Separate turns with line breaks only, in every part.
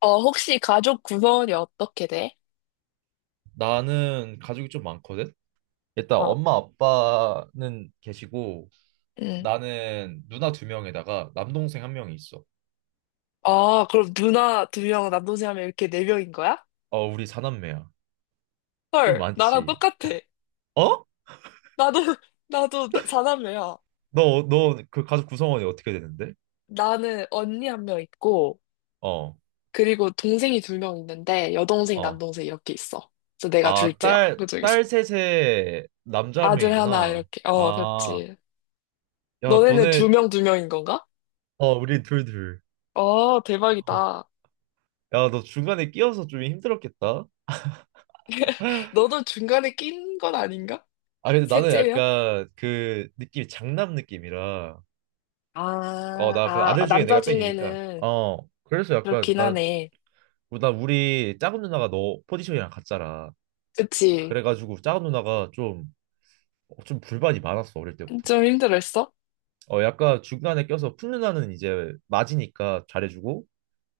어, 혹시 가족 구성원이 어떻게 돼?
나는 가족이 좀 많거든. 일단
어,
엄마 아빠는 계시고
응.
나는 누나 두 명에다가 남동생 한 명이 있어.
아, 그럼 누나 두 명, 남동생 하면 이렇게 네 명인 거야?
어, 우리 사남매야. 좀
헐, 나랑
많지.
똑같아.
어?
나도, 나도 사남매야.
너 그 가족 구성원이 어떻게 되는데?
나는 언니 한 명 있고,
어.
그리고 동생이 두 명 있는데, 여동생,
어.
남동생 이렇게 있어. 그래서 내가
아,
둘째야,
딸
그중에서.
딸 셋에 남자 한
아들 하나,
명이구나.
이렇게. 어,
아,
그렇지.
야,
너네는 두
너네
명, 두 명인 건가?
어, 우리 둘.
어,
어,
대박이다.
야, 너 중간에 끼어서 좀 힘들었겠다.
너도 중간에 낀 건 아닌가?
아, 근데 나는
셋째면?
약간 그 느낌이 장남 느낌이라. 어,
아,
나 그
아,
아들 중에
남자
내가 뺀이니까.
중에는
어, 그래서 약간
그렇긴
나,
하네.
나 우리 작은 누나가 너 포지션이랑 같잖아.
그치?
그래가지고 작은 누나가 좀, 좀 불만이 많았어, 어릴 때부터.
좀 힘들었어?
어, 약간 중간에 껴서 큰 누나는 이제 맞이니까 잘해주고,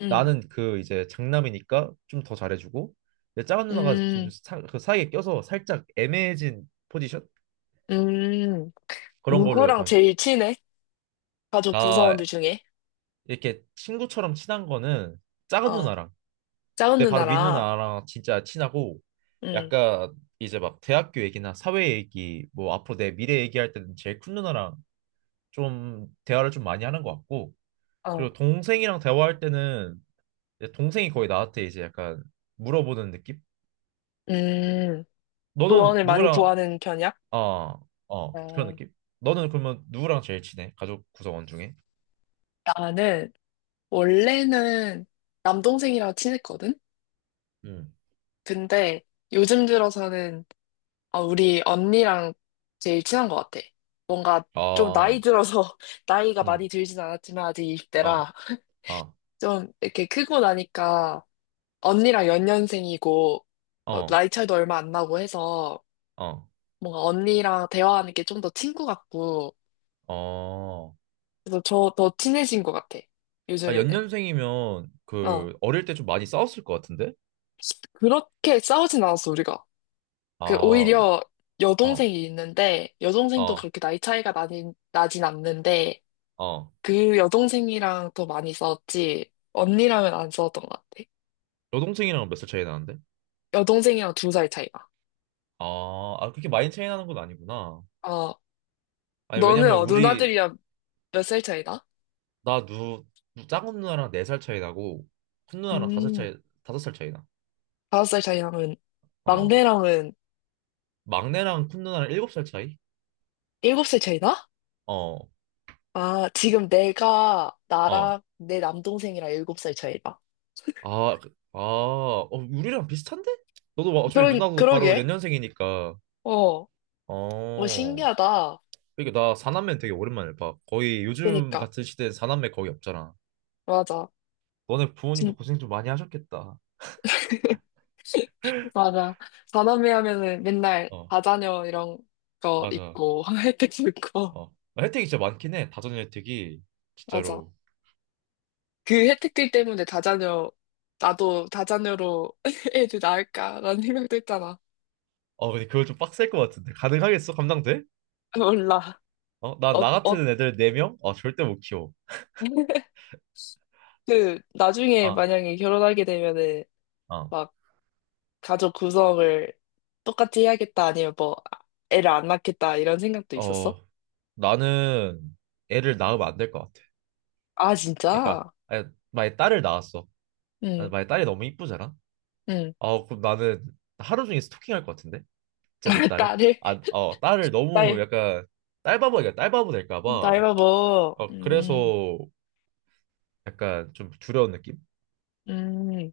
응.
나는 그 이제 장남이니까 좀 더 잘해주고, 근데 작은 누나가 좀
음,
사, 그 사이에 껴서 살짝 애매해진 포지션?
음.
그런 걸로
누구랑
약간,
제일 친해? 가족
나
구성원들 중에?
이렇게 친구처럼 친한 거는 작은
어.
누나랑
작은
근데 바로 윈
누나랑,
누나랑 진짜 친하고
응,
약간 이제 막 대학교 얘기나 사회 얘기 뭐 앞으로 내 미래 얘기할 때는 제일 큰 누나랑 좀 대화를 좀 많이 하는 것 같고
어,
그리고 동생이랑 대화할 때는 이제 동생이 거의 나한테 이제 약간 물어보는 느낌?
음.
너는
조언을 많이
누구랑
구하는 편이야?
아, 어 그런
어.
느낌? 너는 그러면 누구랑 제일 친해? 가족 구성원 중에?
나는, 원래는 남동생이랑 친했거든?
음.
근데 요즘 들어서는, 어, 우리 언니랑 제일 친한 것 같아. 뭔가 좀
아,
나이 들어서, 나이가 많이
음,
들진 않았지만 아직
어,
20대라.
어,
좀 이렇게 크고 나니까 언니랑 연년생이고, 어,
어,
나이 차이도 얼마 안 나고 해서
어,
뭔가 언니랑 대화하는 게 좀 더 친구 같고,
어.
그래서 저 더 친해진 것 같아,
아,
요즘에는.
연년생이면
어,
그 어릴 때 좀 많이 싸웠을 것 같은데?
그렇게 싸우진 않았어 우리가.
아,
그
어,
오히려 여동생이 있는데, 여동생도
어,
그렇게 나이 차이가 나진 않는데
어.
그 여동생이랑 더 많이 싸웠지. 언니랑은 안 싸웠던 것 같아.
여동생이랑 몇 살 차이 나는데?
여동생이랑 두 살 차이가.
아, 아, 그렇게 많이 차이 나는 건 아니구나.
어,
아니,
너는
왜냐면
어,
우리,
누나들이랑 몇 살 차이다?
나 누, 누- 작은 누나랑 네 살 차이 나고, 큰 누나랑 다섯
음,
차이, 다섯 살 차이 나.
다섯 살 차이 나면,
어.
막내랑은
막내랑 큰 누나랑 일곱 살 차이?
일곱 살 차이 나?
어,
아, 지금 내가,
어.
나랑 내 남동생이랑 일곱 살 차이 나.
아, 그- 아, 어, 우리랑 비슷한데? 너도 막 어차피 누나도 바로
그러게.
연년생이니까.
어, 뭐
어.
신기하다.
이게 나 사남매 되게 오랜만에 봐. 거의 요즘
그니까.
같은 시대에 사남매 거의 없잖아.
맞아.
너네 부모님도
진,
고생 좀 많이 하셨겠다.
맞아. 사남매 하면은 맨날
어,
다자녀 이런 거
맞아.
있고, 혜택도 있고.
어, 혜택이 진짜 많긴 해. 다전 혜택이
맞아.
진짜로.
그 혜택들 때문에 다자녀, 나도 다자녀로 애들 낳을까라는 생각도 했잖아.
어, 근데 그거 좀 빡셀 것 같은데. 가능하겠어? 감당돼?
몰라.
어, 나,
어,
나
어,
같은 애들 네명 어, 절대 못 키워.
그, 나중에
아,
만약에 결혼하게 되면은,
어,
막, 가족 구성을 똑같이 해야겠다, 아니면 뭐, 아, 애를 안 낳겠다, 이런 생각도
어,
있었어?
나는 애를 낳으면 안 될 것 같아.
아,
그러니까,
진짜?
아니, 만약에 딸을 낳았어.
응,
아니, 만약에 딸이 너무 이쁘잖아?
응.
아, 그럼 나는 하루 종일 스토킹할 것 같은데? 진짜 내 딸은?
딸을,
아, 어, 딸을 너무
딸,
약간 딸바보니까 딸바보 될까 봐.
나이가 뭐,
어, 그래서 약간 좀 두려운 느낌?
음.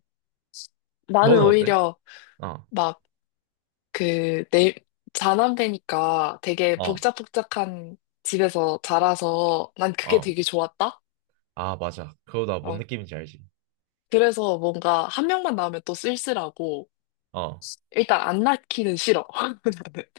나는
너는 어때?
오히려,
어,
막, 그, 내, 자남배니까 되게
어,
복작복작한 집에서 자라서 난 그게
어.
되게 좋았다?
아, 맞아. 그거 나 뭔
어,
느낌인지 알지?
그래서 뭔가 한 명만 나오면 또 쓸쓸하고,
어,
일단 안 낳기는 싫어.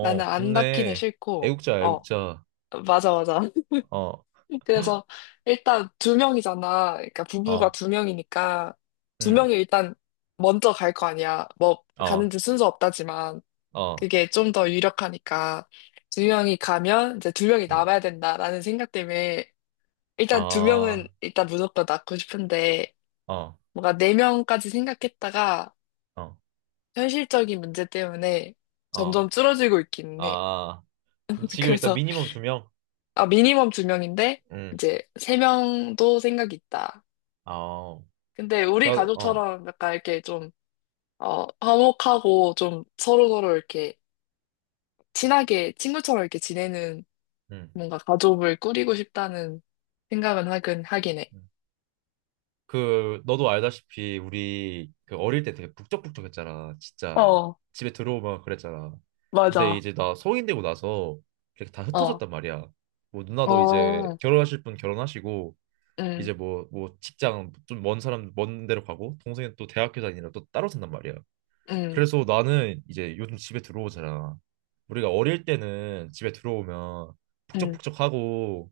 나는, 나는 안 낳기는
좋네.
싫고,
애국자,
어,
애국자.
맞아, 맞아.
어,
그래서 일단 두 명이잖아. 그러니까 부부가
어,
두 명이니까 두
음,
명이 일단 먼저 갈 거 아니야. 뭐
어,
가는지 순서 없다지만
어,
그게 좀 더 유력하니까 두 명이 가면 이제 두 명이
음,
남아야 된다라는 생각 때문에
아,
일단 두 명은
어,
일단 무조건 낳고 싶은데, 뭔가 네 명까지 생각했다가
어,
현실적인 문제 때문에
어,
점점 줄어들고 있기는 해.
아. 지금 일단
그래서
미니멈 두 명.
아 미니멈 두 명인데
음,
이제 세 명도 생각이 있다.
어,
근데 우리
자, 어,
가족처럼 약간 이렇게 좀 어, 화목하고 좀 서로서로 이렇게 친하게 친구처럼 이렇게 지내는
음.
뭔가 가족을 꾸리고 싶다는 생각은 하긴 하긴 해.
그 너도 알다시피 우리 그 어릴 때 되게 북적북적했잖아. 진짜
어,
집에 들어오면 그랬잖아. 근데
맞아.
이제 나 성인 되고 나서 이렇게 다
어,
흩어졌단 말이야. 뭐 누나도 이제
어,
결혼하실 분 결혼하시고
음,
이제 뭐 직장 좀 먼 사람 먼 데로 가고 동생은 또 대학교 다니느라 또 따로 산단 말이야.
음,
그래서 나는 이제 요즘 집에 들어오잖아. 우리가 어릴 때는 집에 들어오면
음,
북적북적하고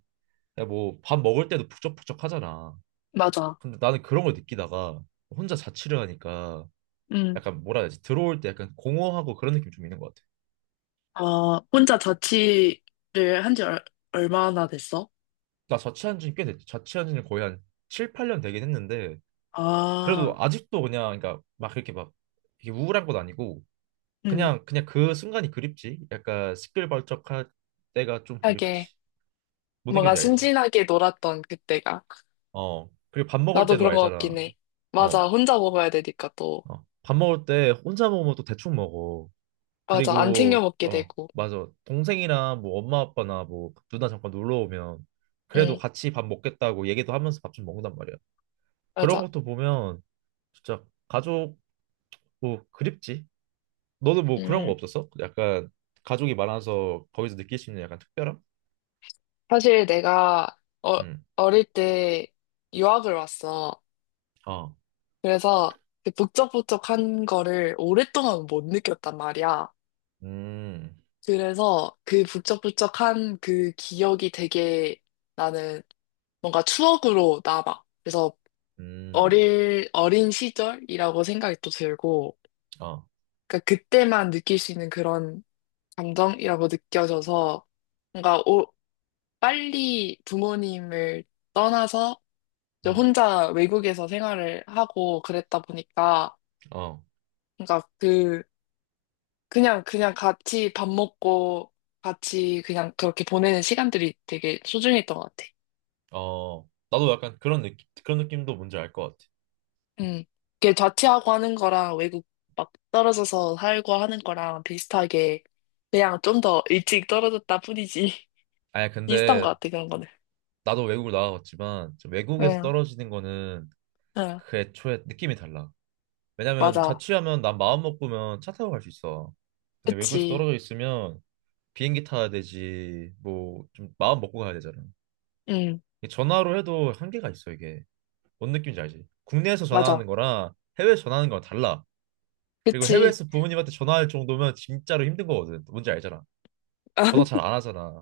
뭐 밥 먹을 때도 북적북적하잖아.
맞아.
근데 나는 그런 걸 느끼다가 혼자 자취를 하니까
음.
약간 뭐라 해야 되지? 들어올 때 약간 공허하고 그런 느낌 좀 있는 것 같아.
아, 혼자 자취를 한 지 얼마나 됐어?
나 자취한 지는 꽤 됐지. 자취한 지는 거의 한 7, 8년 되긴 했는데 그래도
아,
아직도 그냥 그러니까 막 이렇게 막 이게 우울한 건 아니고
음.
그냥 그 순간이 그립지. 약간 시끌벅적할 때가 좀
하게.
그립지. 뭔
뭔가
느낌인지 알지?
순진하게 놀았던 그때가.
어. 그리고 밥 먹을
나도
때도
그런 것
알잖아.
같긴 해.
어.
맞아, 혼자 먹어야 되니까 또.
어. 밥 먹을 때 혼자 먹으면 또 대충 먹어.
맞아, 안
그리고
챙겨 먹게
어
되고.
맞아 동생이랑 뭐 엄마 아빠나 뭐 누나 잠깐 놀러 오면 그래도
응,
같이 밥 먹겠다고 얘기도 하면서 밥 좀 먹는단 말이야. 그런
맞아.
것도 보면 진짜 가족 뭐 그립지. 너는 뭐 그런 거
음,
없었어? 약간 가족이 많아서 거기서 느낄 수 있는 약간 특별함?
사실 내가 어,
음,
어릴 때 유학을 왔어.
어,
그래서 그 북적북적한 거를 오랫동안 못 느꼈단 말이야.
음,
그래서 그 북적북적한 그 기억이 되게 나는 뭔가 추억으로 남아. 그래서
음,
어린 시절이라고 생각이 또 들고.
어,
그러니까 그때만 느낄 수 있는 그런 감정이라고 느껴져서 뭔가 빨리 부모님을 떠나서 이제
음,
혼자 외국에서 생활을 하고 그랬다 보니까,
어,
그러니까 그 그냥 그냥 같이 밥 먹고 같이 그냥 그렇게 보내는 시간들이 되게 소중했던 것 같아.
어. 나도 약간 그런 느낌 그런 느낌도 뭔지 알 것 같아.
음. 그게 자취하고 하는 거랑 외국 막 떨어져서 살고 하는 거랑 비슷하게 그냥 좀 더 일찍 떨어졌다 뿐이지
아니
비슷한 것
근데
같아 그런 거는.
나도 외국을 나가봤지만 좀 외국에서
음.
떨어지는 거는
응,
그 애초에 느낌이 달라. 왜냐면
맞아.
자취하면 난 마음 먹으면 차 타고 갈 수 있어. 근데 외국에서
그치.
떨어져 있으면 비행기 타야 되지. 뭐 좀 마음 먹고 가야 되잖아.
응,
이 전화로 해도 한계가 있어 이게. 뭔 느낌인지 알지? 국내에서 전화하는
맞아.
거랑 해외에서 전화하는 거랑 달라. 그리고
그치.
해외에서 부모님한테 전화할 정도면 진짜로 힘든 거거든. 뭔지 알잖아. 전화 잘 안 하잖아.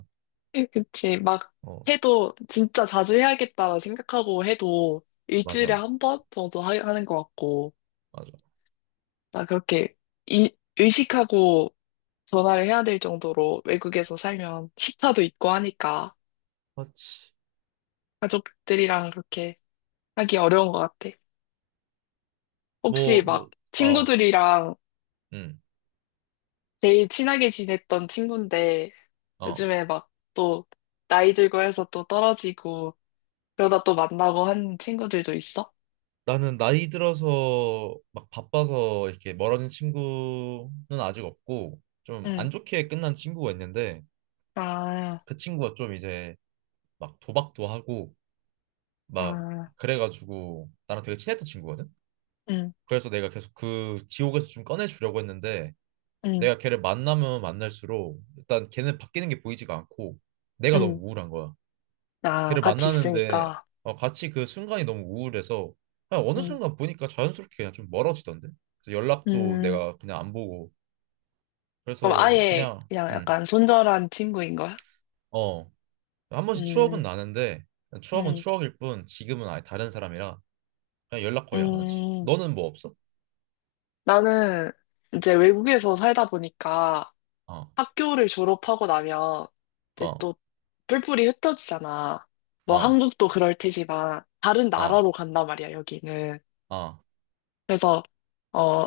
그치. 막
어,
해도 진짜 자주 해야겠다 생각하고 해도 일주일에
맞아,
한 번 정도 하, 는것 같고.
맞아.
나 그렇게 이- 의식하고 전화를 해야 될 정도로 외국에서 살면 시차도 있고 하니까
그렇지.
가족들이랑 그렇게 하기 어려운 것 같아. 혹시
뭐,
막
뭐, 어,
친구들이랑
응,
제일 친하게 지냈던 친구인데
어.
요즘에 막 또 나이 들고 해서 또 떨어지고 그러다 또 만나고 한 친구들도 있어?
나는 나이 들어서 막 바빠서 이렇게 멀어진 친구는 아직 없고 좀
응.
안 좋게 끝난 친구가 있는데
아,
그 친구가 좀 이제 막 도박도 하고 막
아,
그래가지고 나랑 되게 친했던 친구거든.
응,
그래서 내가 계속 그 지옥에서 좀 꺼내주려고 했는데
응,
내가 걔를 만나면 만날수록 일단 걔는 바뀌는 게 보이지가 않고 내가 너무
응.
우울한 거야.
아,
걔를
같이
만나는데
있으니까.
어, 같이 그 순간이 너무 우울해서 그냥 어느
응,
순간 보니까 자연스럽게 그냥 좀 멀어지던데. 그래서 연락도
음.
내가 그냥 안 보고
그럼
그래서
아예
그냥
그냥 약간 손절한 친구인 거야?
어, 한 번씩 추억은
음,
나는데 추억은
음,
추억일 뿐 지금은 아예 다른 사람이라 그냥 연락 거의 안 하지.
음.
너는 뭐 없어?
나는 이제 외국에서 살다 보니까
어,
학교를 졸업하고 나면 이제
어,
또 뿔뿔이 흩어지잖아. 뭐
어,
한국도 그럴 테지만 다른
어,
나라로 간단 말이야, 여기는.
어, 어,
그래서, 어,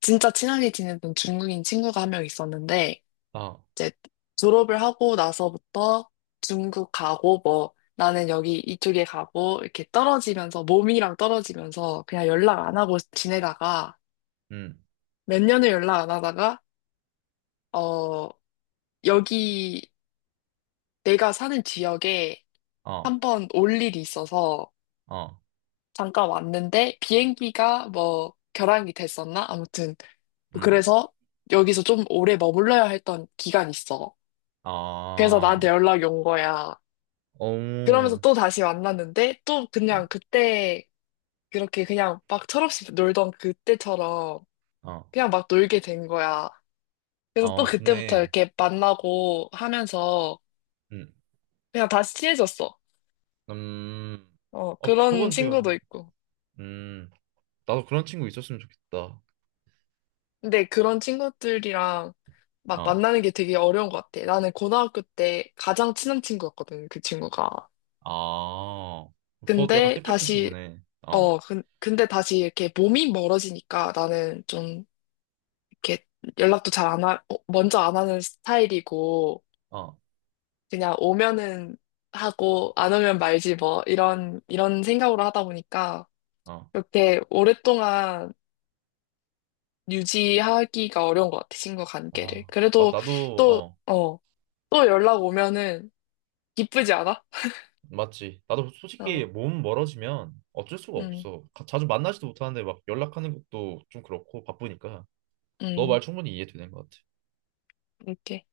진짜 친하게 지내던 중국인 친구가 한 명 있었는데,
어,
이제 졸업을 하고 나서부터 중국 가고, 뭐, 나는 여기 이쪽에 가고, 이렇게 떨어지면서, 몸이랑 떨어지면서 그냥 연락 안 하고 지내다가,
음,
몇 년을 연락 안 하다가, 어, 여기 내가 사는 지역에
어,
한 번 올 일이 있어서
어,
잠깐 왔는데, 비행기가 뭐, 결항이 됐었나? 아무튼,
음,
그래서 여기서 좀 오래 머물러야 했던 기간이 있어.
아,
그래서 나한테
어,
연락이 온 거야. 그러면서
어,
또 다시 만났는데, 또 그냥 그때, 그렇게 그냥 막 철없이 놀던 그때처럼
어,
그냥 막 놀게 된 거야. 그래서 또
어,
그때부터
좋네.
이렇게 만나고 하면서
음,
그냥 다시 친해졌어.
음,
어,
어,
그런
그건 되게,
친구도 있고.
음, 나도 그런 친구 있었으면 좋겠다.
근데 그런 친구들이랑 막
어,
만나는 게 되게 어려운 것 같아. 나는 고등학교 때 가장 친한 친구였거든, 그 친구가.
아, 더 약간
근데
뜻깊은
다시,
친구네. 어,
어, 근데 다시 이렇게 몸이 멀어지니까 나는 좀 이렇게 연락도 잘 안 하, 어, 먼저 안 하는 스타일이고,
어,
그냥 오면은 하고, 안 오면 말지 뭐, 이런 생각으로 하다 보니까,
어,
이렇게 오랫동안 유지하기가 어려운 것 같아, 친구 관계를.
아, 맞,
그래도
나도,
또,
어,
어, 또 연락 오면은 기쁘지 않아?
맞지. 나도 솔직히
어,
몸 멀어지면 어쩔 수가
음,
없어. 가- 자주 만나지도 못하는데 막 연락하는 것도 좀 그렇고 바쁘니까. 너
음,
말 충분히 이해되는 것 같아.
이렇게.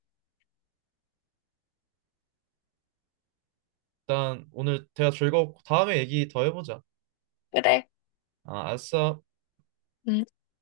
일단 오늘 대화 즐거웠고 다음에 얘기 더 해보자. 아, 알았어.
음.